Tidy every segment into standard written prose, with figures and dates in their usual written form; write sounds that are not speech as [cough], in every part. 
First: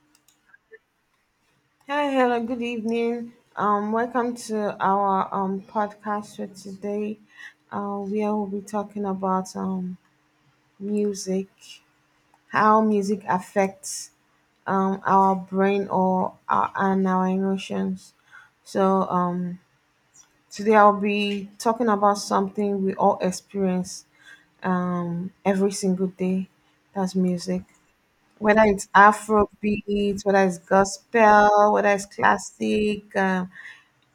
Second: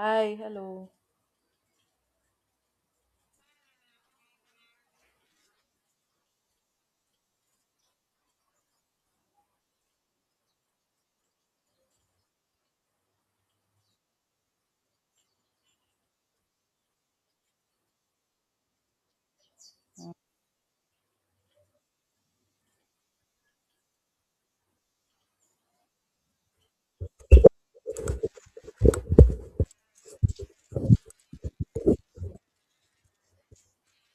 Hi, hello. Hi, hello, good evening. Welcome to our podcast for today. Where we'll be talking about music, how music affects our brain and our emotions. So um Today I'll be talking about something we all experience every single day. That's music. Whether it's Afrobeat, whether it's gospel, whether it's classic,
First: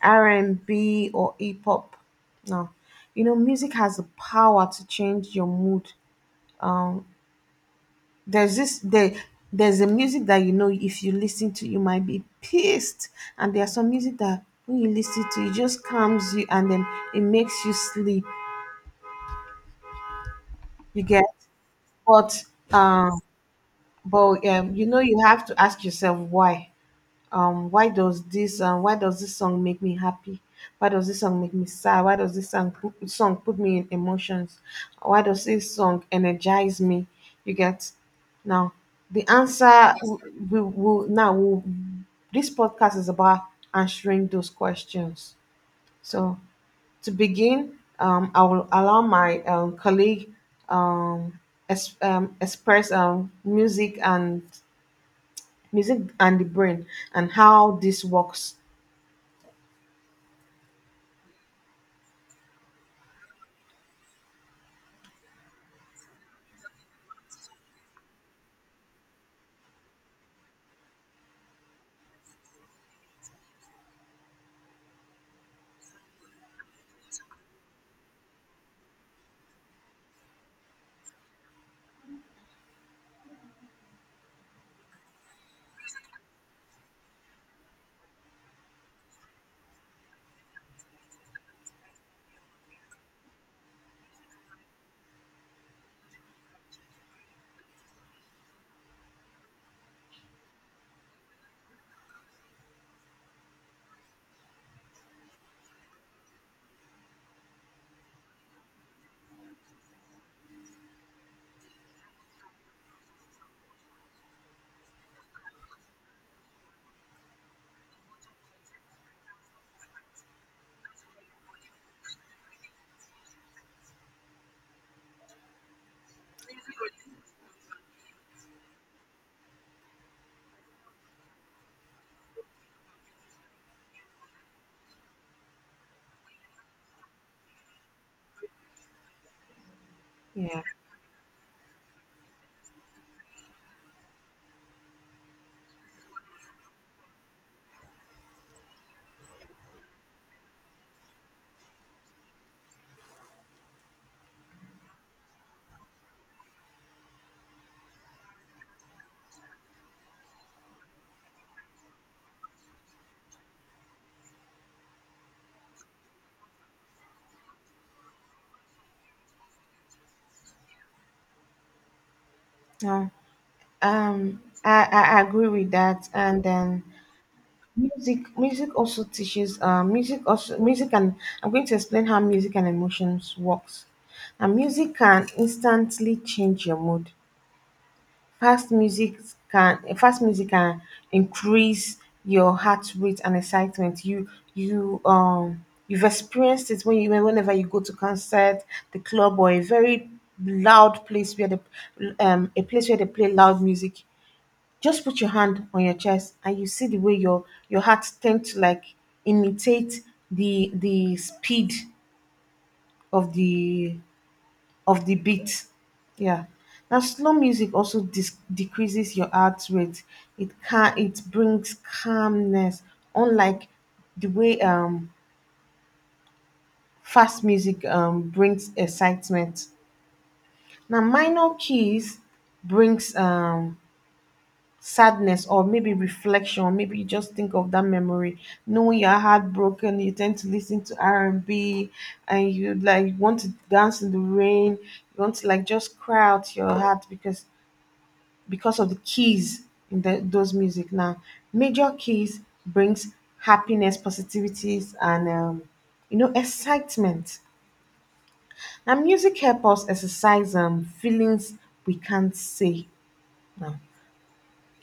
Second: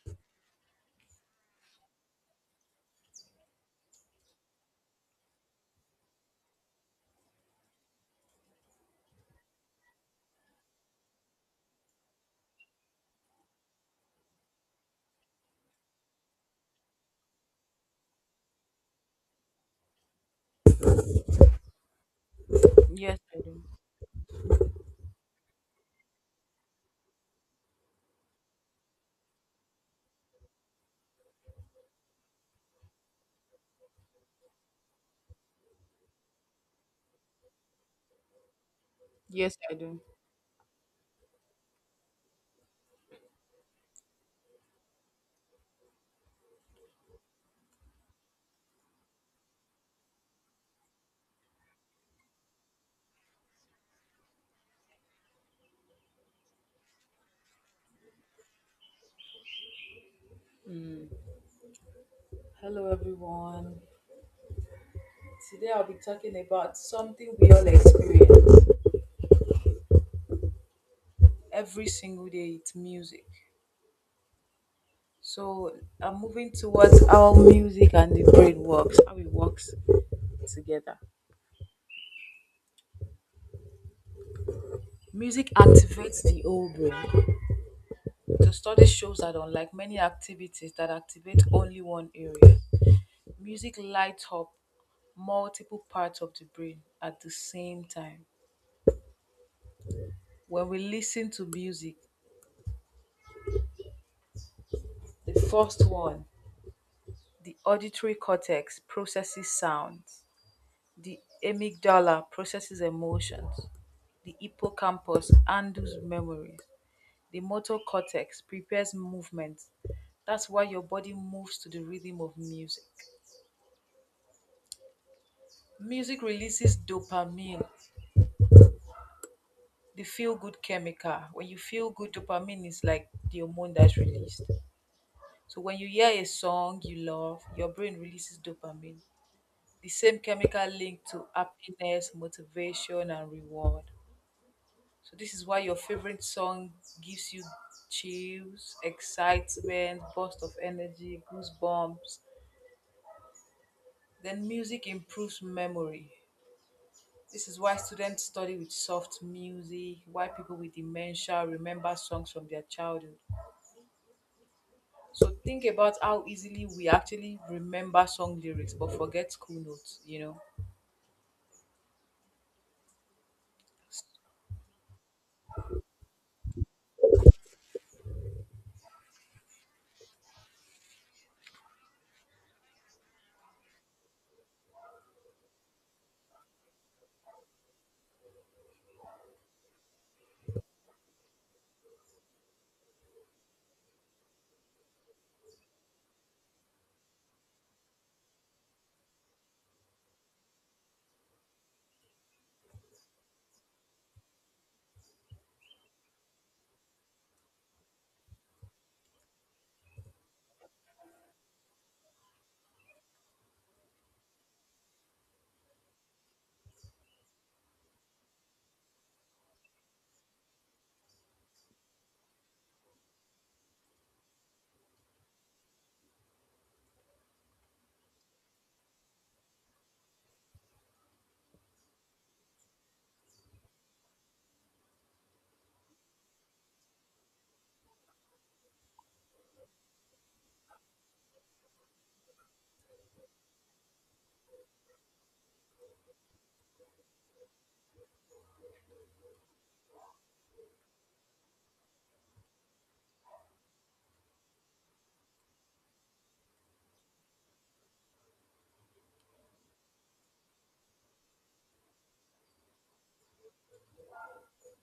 R&B or hip hop. No, you know, music has the power to change your mood. Um, there's this there, there's a music that, you know, if you listen to, you might be pissed. And there's some music that when you listen to it just calms you, and then it makes you sleep. You get, but Yes, um, I do. but you know, you have to ask yourself why. Why does this song make me happy? Why does this song make me sad? Why does this song put me in emotions? Why does this song energize me? You get. Now, the Yes, I answer do. w- we will now will this podcast is about answering those questions. So, to begin, I will allow my colleague um, express music and the brain and how this works. Mm. Hello, everyone. Today I'll be talking about something we all experience every single day. It's music. So I'm moving towards how music and the brain works, how it works together. Music activates the whole brain. The study shows that unlike many activities that activate only one area, music lights up multiple parts of the brain at the same time. When we listen to music, the first one, the auditory cortex processes sounds, the amygdala processes emotions, the hippocampus handles memories. The motor cortex prepares movement. That's why your body moves to the rhythm of music. Music releases dopamine, the feel good chemical. When you feel good, dopamine is like the hormone that's released. So when you hear a song you love, your brain releases dopamine. The same Yeah. chemical link to happiness, motivation, and reward. So this is why your favorite song gives you chills, excitement, burst of energy, goosebumps. Then music improves memory. This is why students study with soft music, why people with dementia remember songs from their childhood. So think about how easily we actually remember song lyrics but forget school notes, No. I agree with that. And then music also teaches, music also music and I'm going to explain how music and emotions works. Now music can instantly change your mood. Fast music Fast music can increase your heart rate and excitement. You've experienced it when you, whenever you go to concert, the club, or a very loud place where the a place where they play loud music. Just put your hand on your chest and you see the way your heart tends to like imitate the speed of the of the beat. Yeah. Now slow music also decreases your heart rate. It can it brings calmness unlike the way fast music brings excitement. Now minor keys brings sadness, or maybe reflection. Maybe you just think of that memory knowing you're heartbroken. You tend to listen to r&b and B, and you like want to dance in the rain. You want to like just cry out your heart, because of the keys in those music. Now major keys brings happiness, positivities, and you know, excitement. Now music help us exercise, feelings we can't say. Now,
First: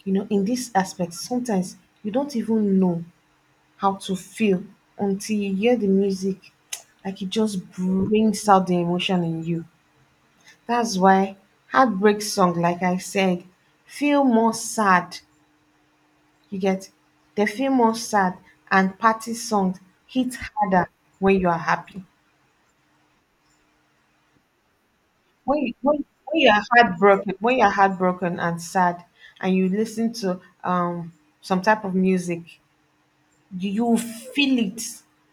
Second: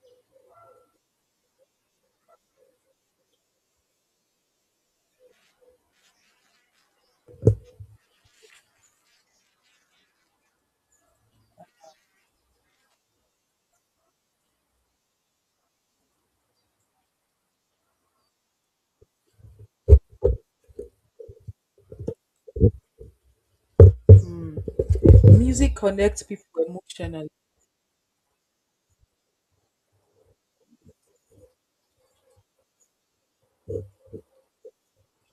you know, in this aspect sometimes you don't even know how to feel until you hear the music. [tsk] Like it just brings out the emotion in you. That's why heartbreak song, like I said, feel more sad. You get. They feel more sad. And party songs hit harder when you are happy. When you, Music connects when you people are emotionally. heartbroken, and sad, and you listen to some type of music, you feel it.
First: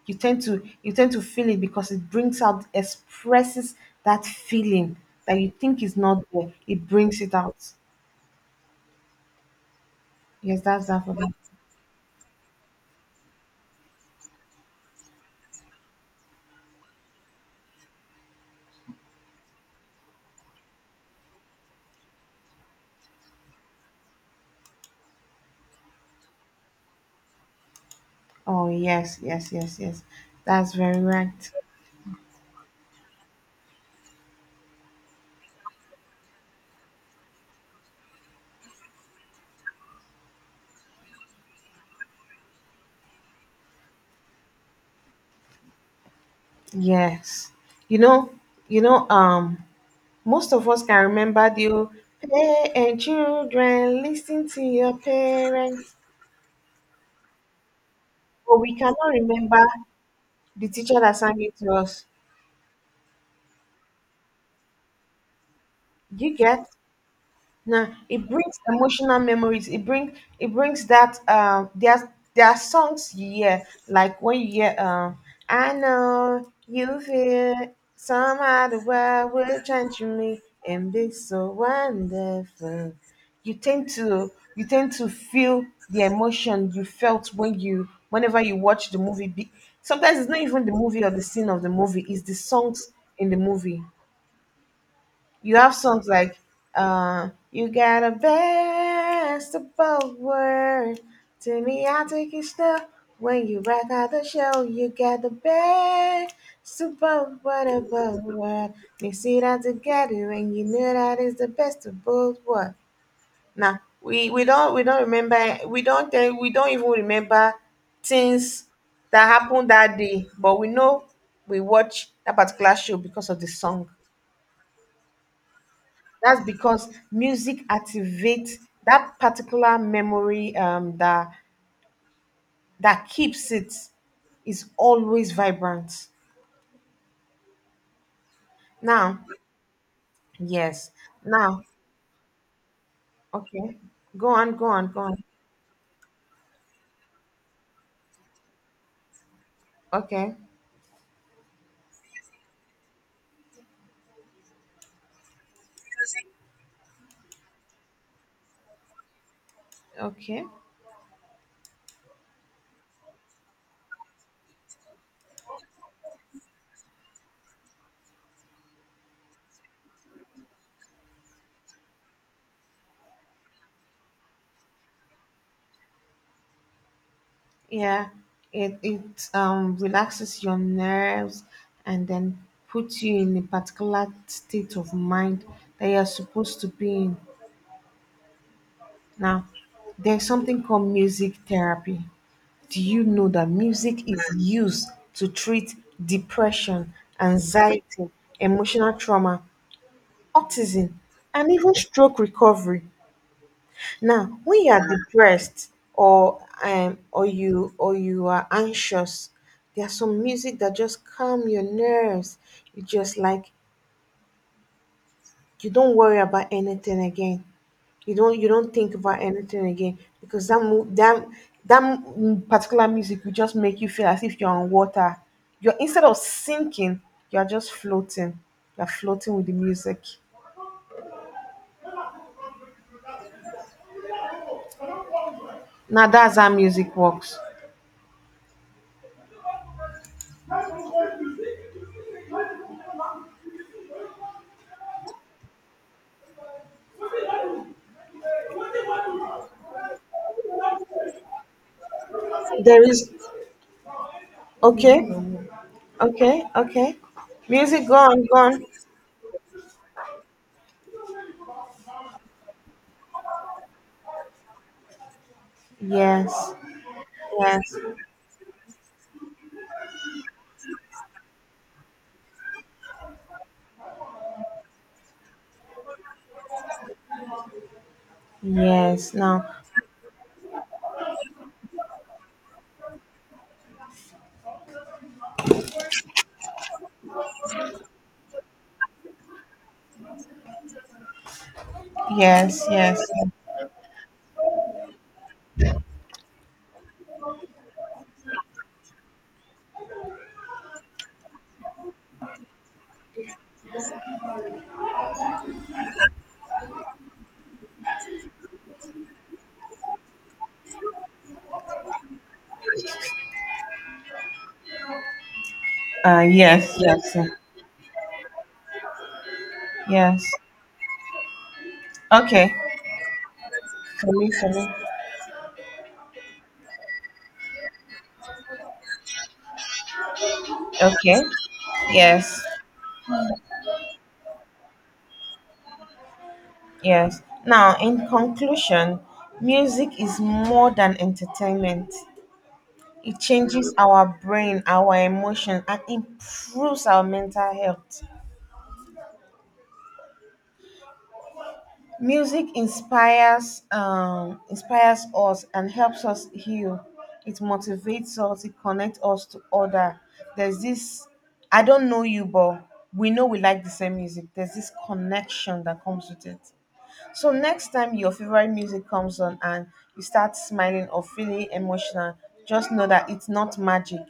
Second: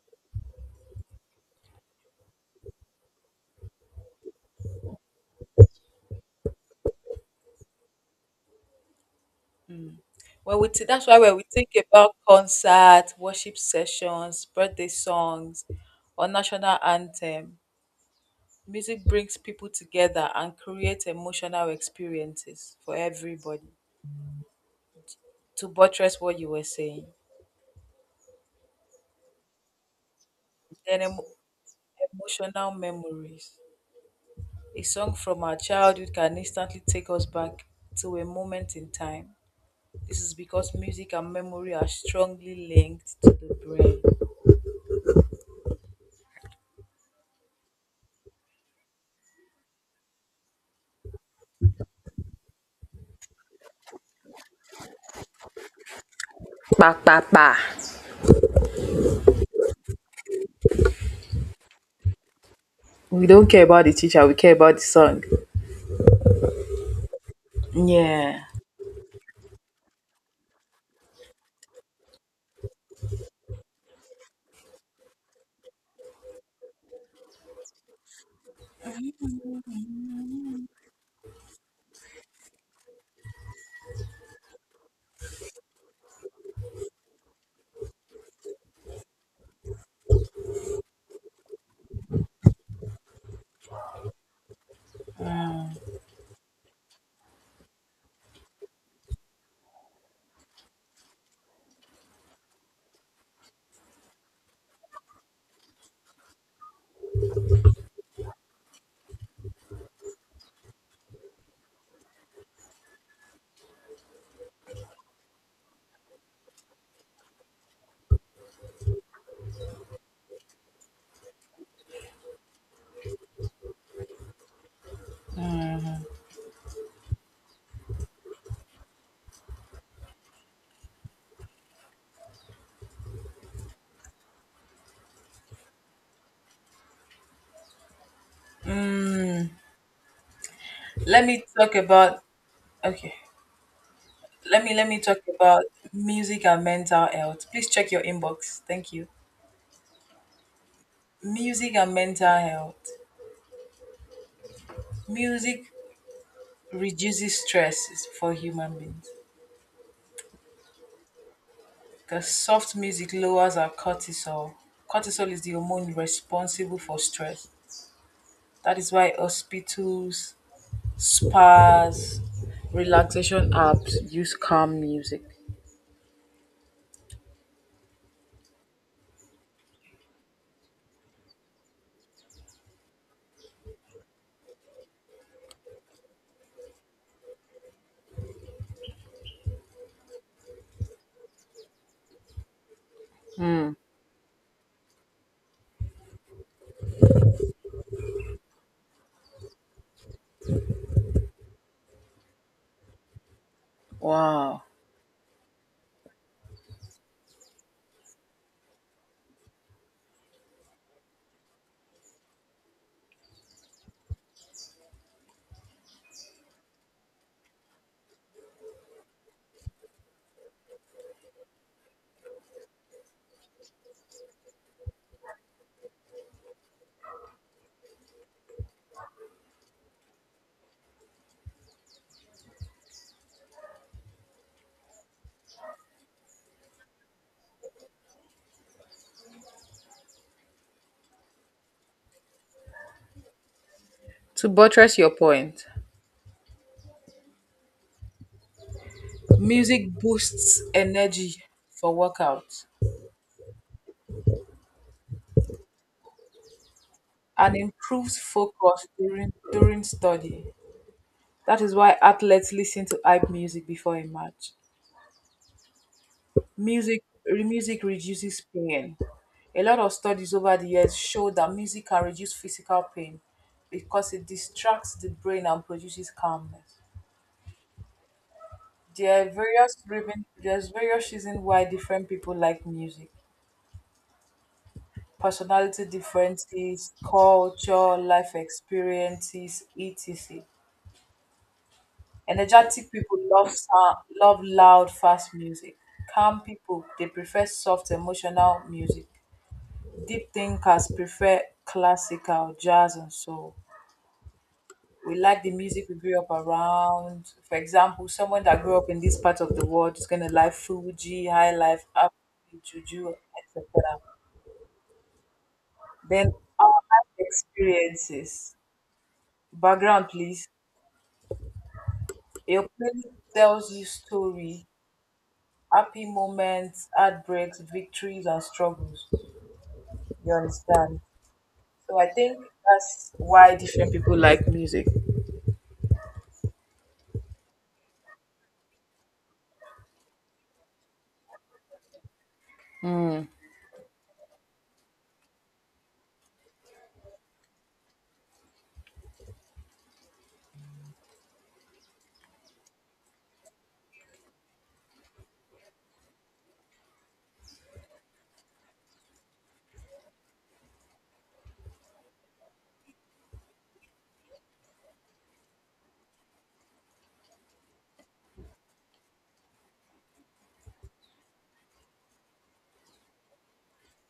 You tend to feel it because it brings out, expresses that feeling that you think is not there. It brings it out. Yes, that's that That's for why that. when we think about concerts, worship sessions, birthday songs, or national anthem, music brings people together and creates emotional experiences for everybody. To buttress what you were saying, Oh yes, yes, yes, yes, that's very then right. emotional memories. A song from our childhood can instantly take us back to a moment in time. This is because music and memory are strongly linked to the brain. Yes, you know, you know um most of us can remember the old play and children, listen to your parents. Pa pa pa. But we cannot remember the teacher that sang it to us. We don't care about the teacher, we care about the song. You get. Nah, it Yeah. brings emotional memories. It brings that there are songs you hear, like when you hear, "I know you feel somehow the world will change me and be so wonderful." You tend to feel the emotion you felt when you whenever you watch the movie. Be- Sometimes it's not even the movie or the scene of the movie; it's the songs in the movie. You have songs like, "You Got a Best of Both Worlds. To me, I take it slow. When you rock out the show, you got the best of both worlds. Mix it all together, and you know that is the best of both worlds." Now, we don't even remember things that happened that day, but we know we watch that particular show because of the song. That's because music activates that particular memory, that keeps it, is always vibrant. Now, yes. Let me Now, talk about, okay, okay. Go on, let go me let on, me go on. talk about music and mental health. Please check your inbox, thank you. Okay. Music and mental health. Music reduces stress for human beings Okay. because soft music lowers our cortisol. Cortisol is the hormone responsible for stress. That is why hospitals, spas, relaxation apps use calm music. Yeah, it relaxes your nerves and then puts you in a particular state of mind that you're supposed to be in. Now, there's something called music therapy. Do you know that music is used to treat depression, anxiety, emotional trauma, autism, and even stroke recovery? Now, Wow. when you are depressed or you are anxious, there are some music that just calm your nerves. You just like, you don't worry about anything again. You don't think about anything again because particular music will just make you feel as if you're on water. You're, instead of sinking, you're just floating. You're floating with the music. Now that's how music works. To buttress your point, music boosts energy for workouts There is, okay, okay, okay. and Music improves gone, gone. focus during study. That is why athletes listen to hype music before a match. Yes, yes, Music reduces pain. A lot of studies over the years show that music can reduce physical pain because it distracts the brain and produces calmness. yes. Now, There's various reasons why different people like music. Personality differences, culture, life experiences, etc. yes, Energetic yes, people love sound, love loud, fast music. Calm people, they prefer soft, emotional music. Deep thinkers prefer classical, jazz, and soul. We like the music we grew up around. For example, someone that grew up in this part of the world is gonna like Fuji, High Life, Afrobeat, Juju, etc. Then our yes, life yes, experiences. Background, yes. please. Okay. Your playlist tells you For me, for story, me. happy moments, heartbreaks, victories, and struggles. You understand? Okay. So I think Yes. that's why different people like music. Yes. Now, in conclusion, music is more than entertainment. It changes our brain, our emotion, and improves our mental health. Music inspires, inspires us and helps us heal. It motivates us. It connects us to other. There's this. I don't know you, but we know we like the same music. There's this connection that comes with it. So next time your favorite music comes on and you start smiling or feeling emotional, just know that it's not magic.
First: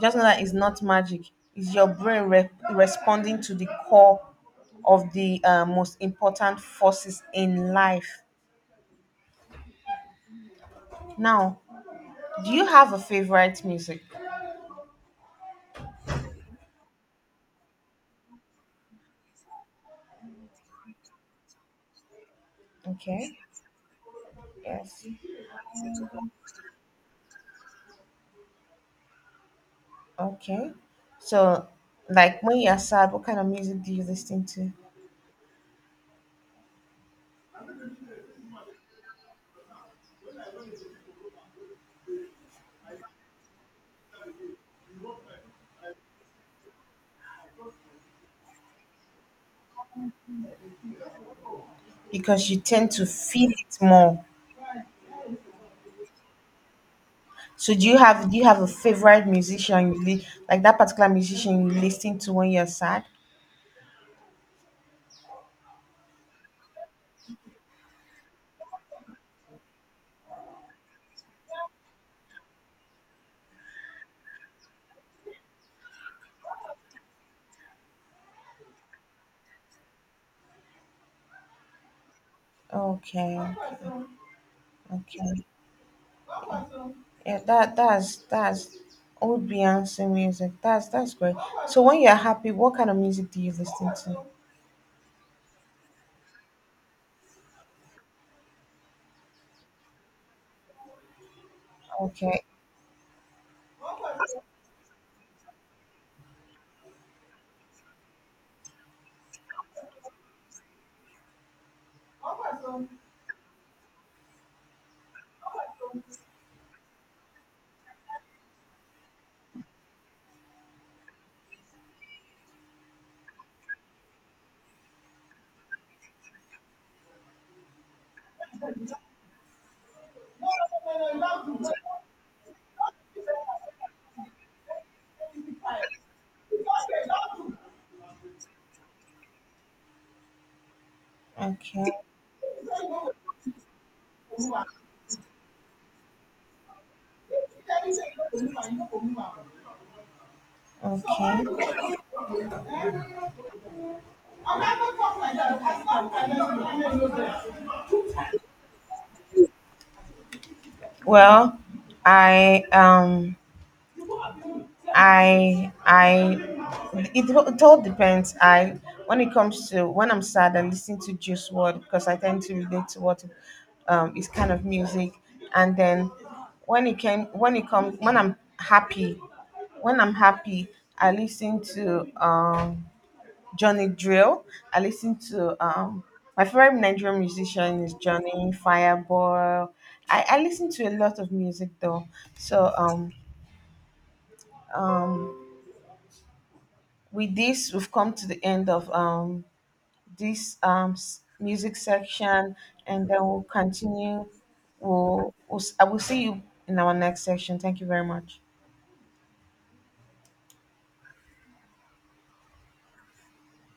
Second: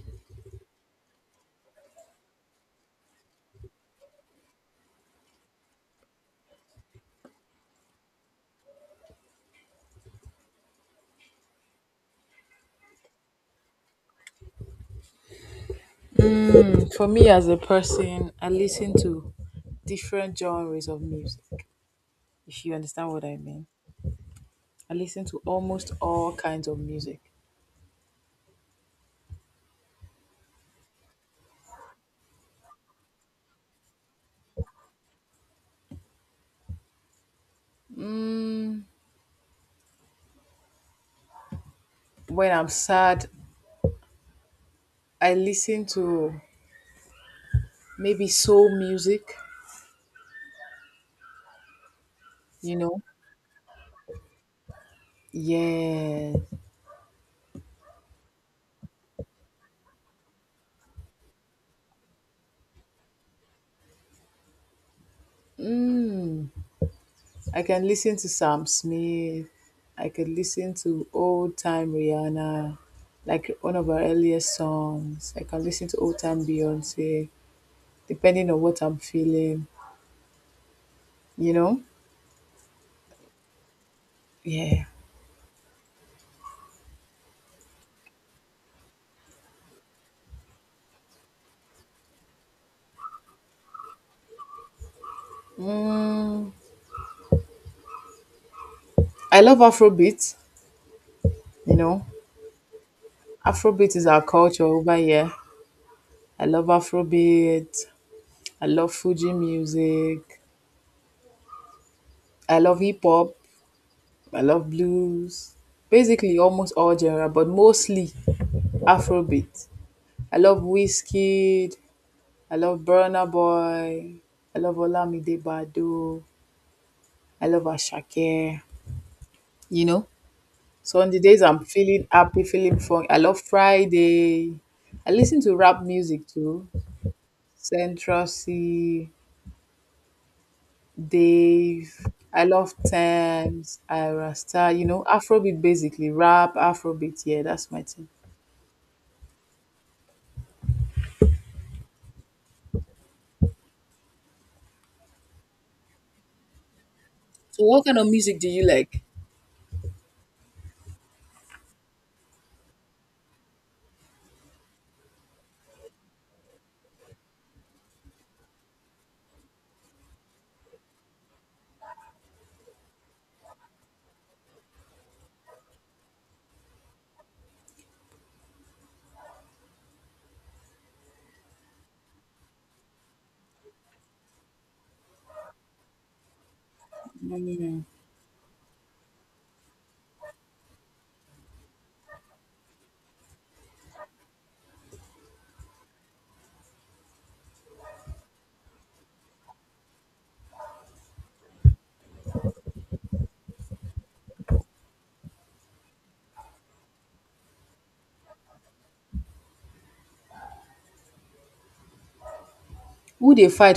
Just know that it's not magic. It's your brain responding to the core of the, most important forces in life. Now, do you have a favorite music? Mm, for me as a person, I listen to different genres of music, if you understand what Okay. I mean. Yes. I listen to almost all kinds of music. Okay. So, like when you're sad, what kind of music do you listen to? When I'm sad, I listen to maybe soul music, Because you you tend know? to feel it more. Yeah. So do you have, a favorite musician you like, that particular musician you listen to when you're sad? Mm. I can listen to Sam Smith. I could listen to old time Rihanna, like one of her earliest songs. I can listen to old time Beyonce, depending on what I'm feeling, you know? Okay, Yeah. okay, yeah, that's old Beyonce music. That's great. So when you're happy, what kind of music do you listen to? Mm, I love Afrobeat, you know? Okay, Afrobeat is our culture over here. I love Afrobeat. I love Fuji music. I love hip hop. I love blues. Basically, almost all genre, but mostly Afrobeat. I love Wizkid. I love Burna Boy. I love Olamide Badu. I love Ashake. You know. So on the days I'm feeling happy, feeling fun, I love Friday. I listen to rap music too. Central C, okay, Dave. I love Thames, Ira Star. You know, Afrobeat basically. Rap, Afrobeat. Yeah, that's my thing. okay. So what kind of music do you like? Well, I I I it all depends. I, when it comes to, when I'm sad, I listen to Juice WRLD because I tend to relate to what is kind of music. And then when it comes, when I'm happy, when I'm happy, I listen to Johnny Drill. I listen to my favorite Nigerian musician is Johnny Fireball. I listen to a lot of music though. So um with this we've come to the end of this music section, and then we'll continue. I will see you in our next section. Thank you very much. Who they fight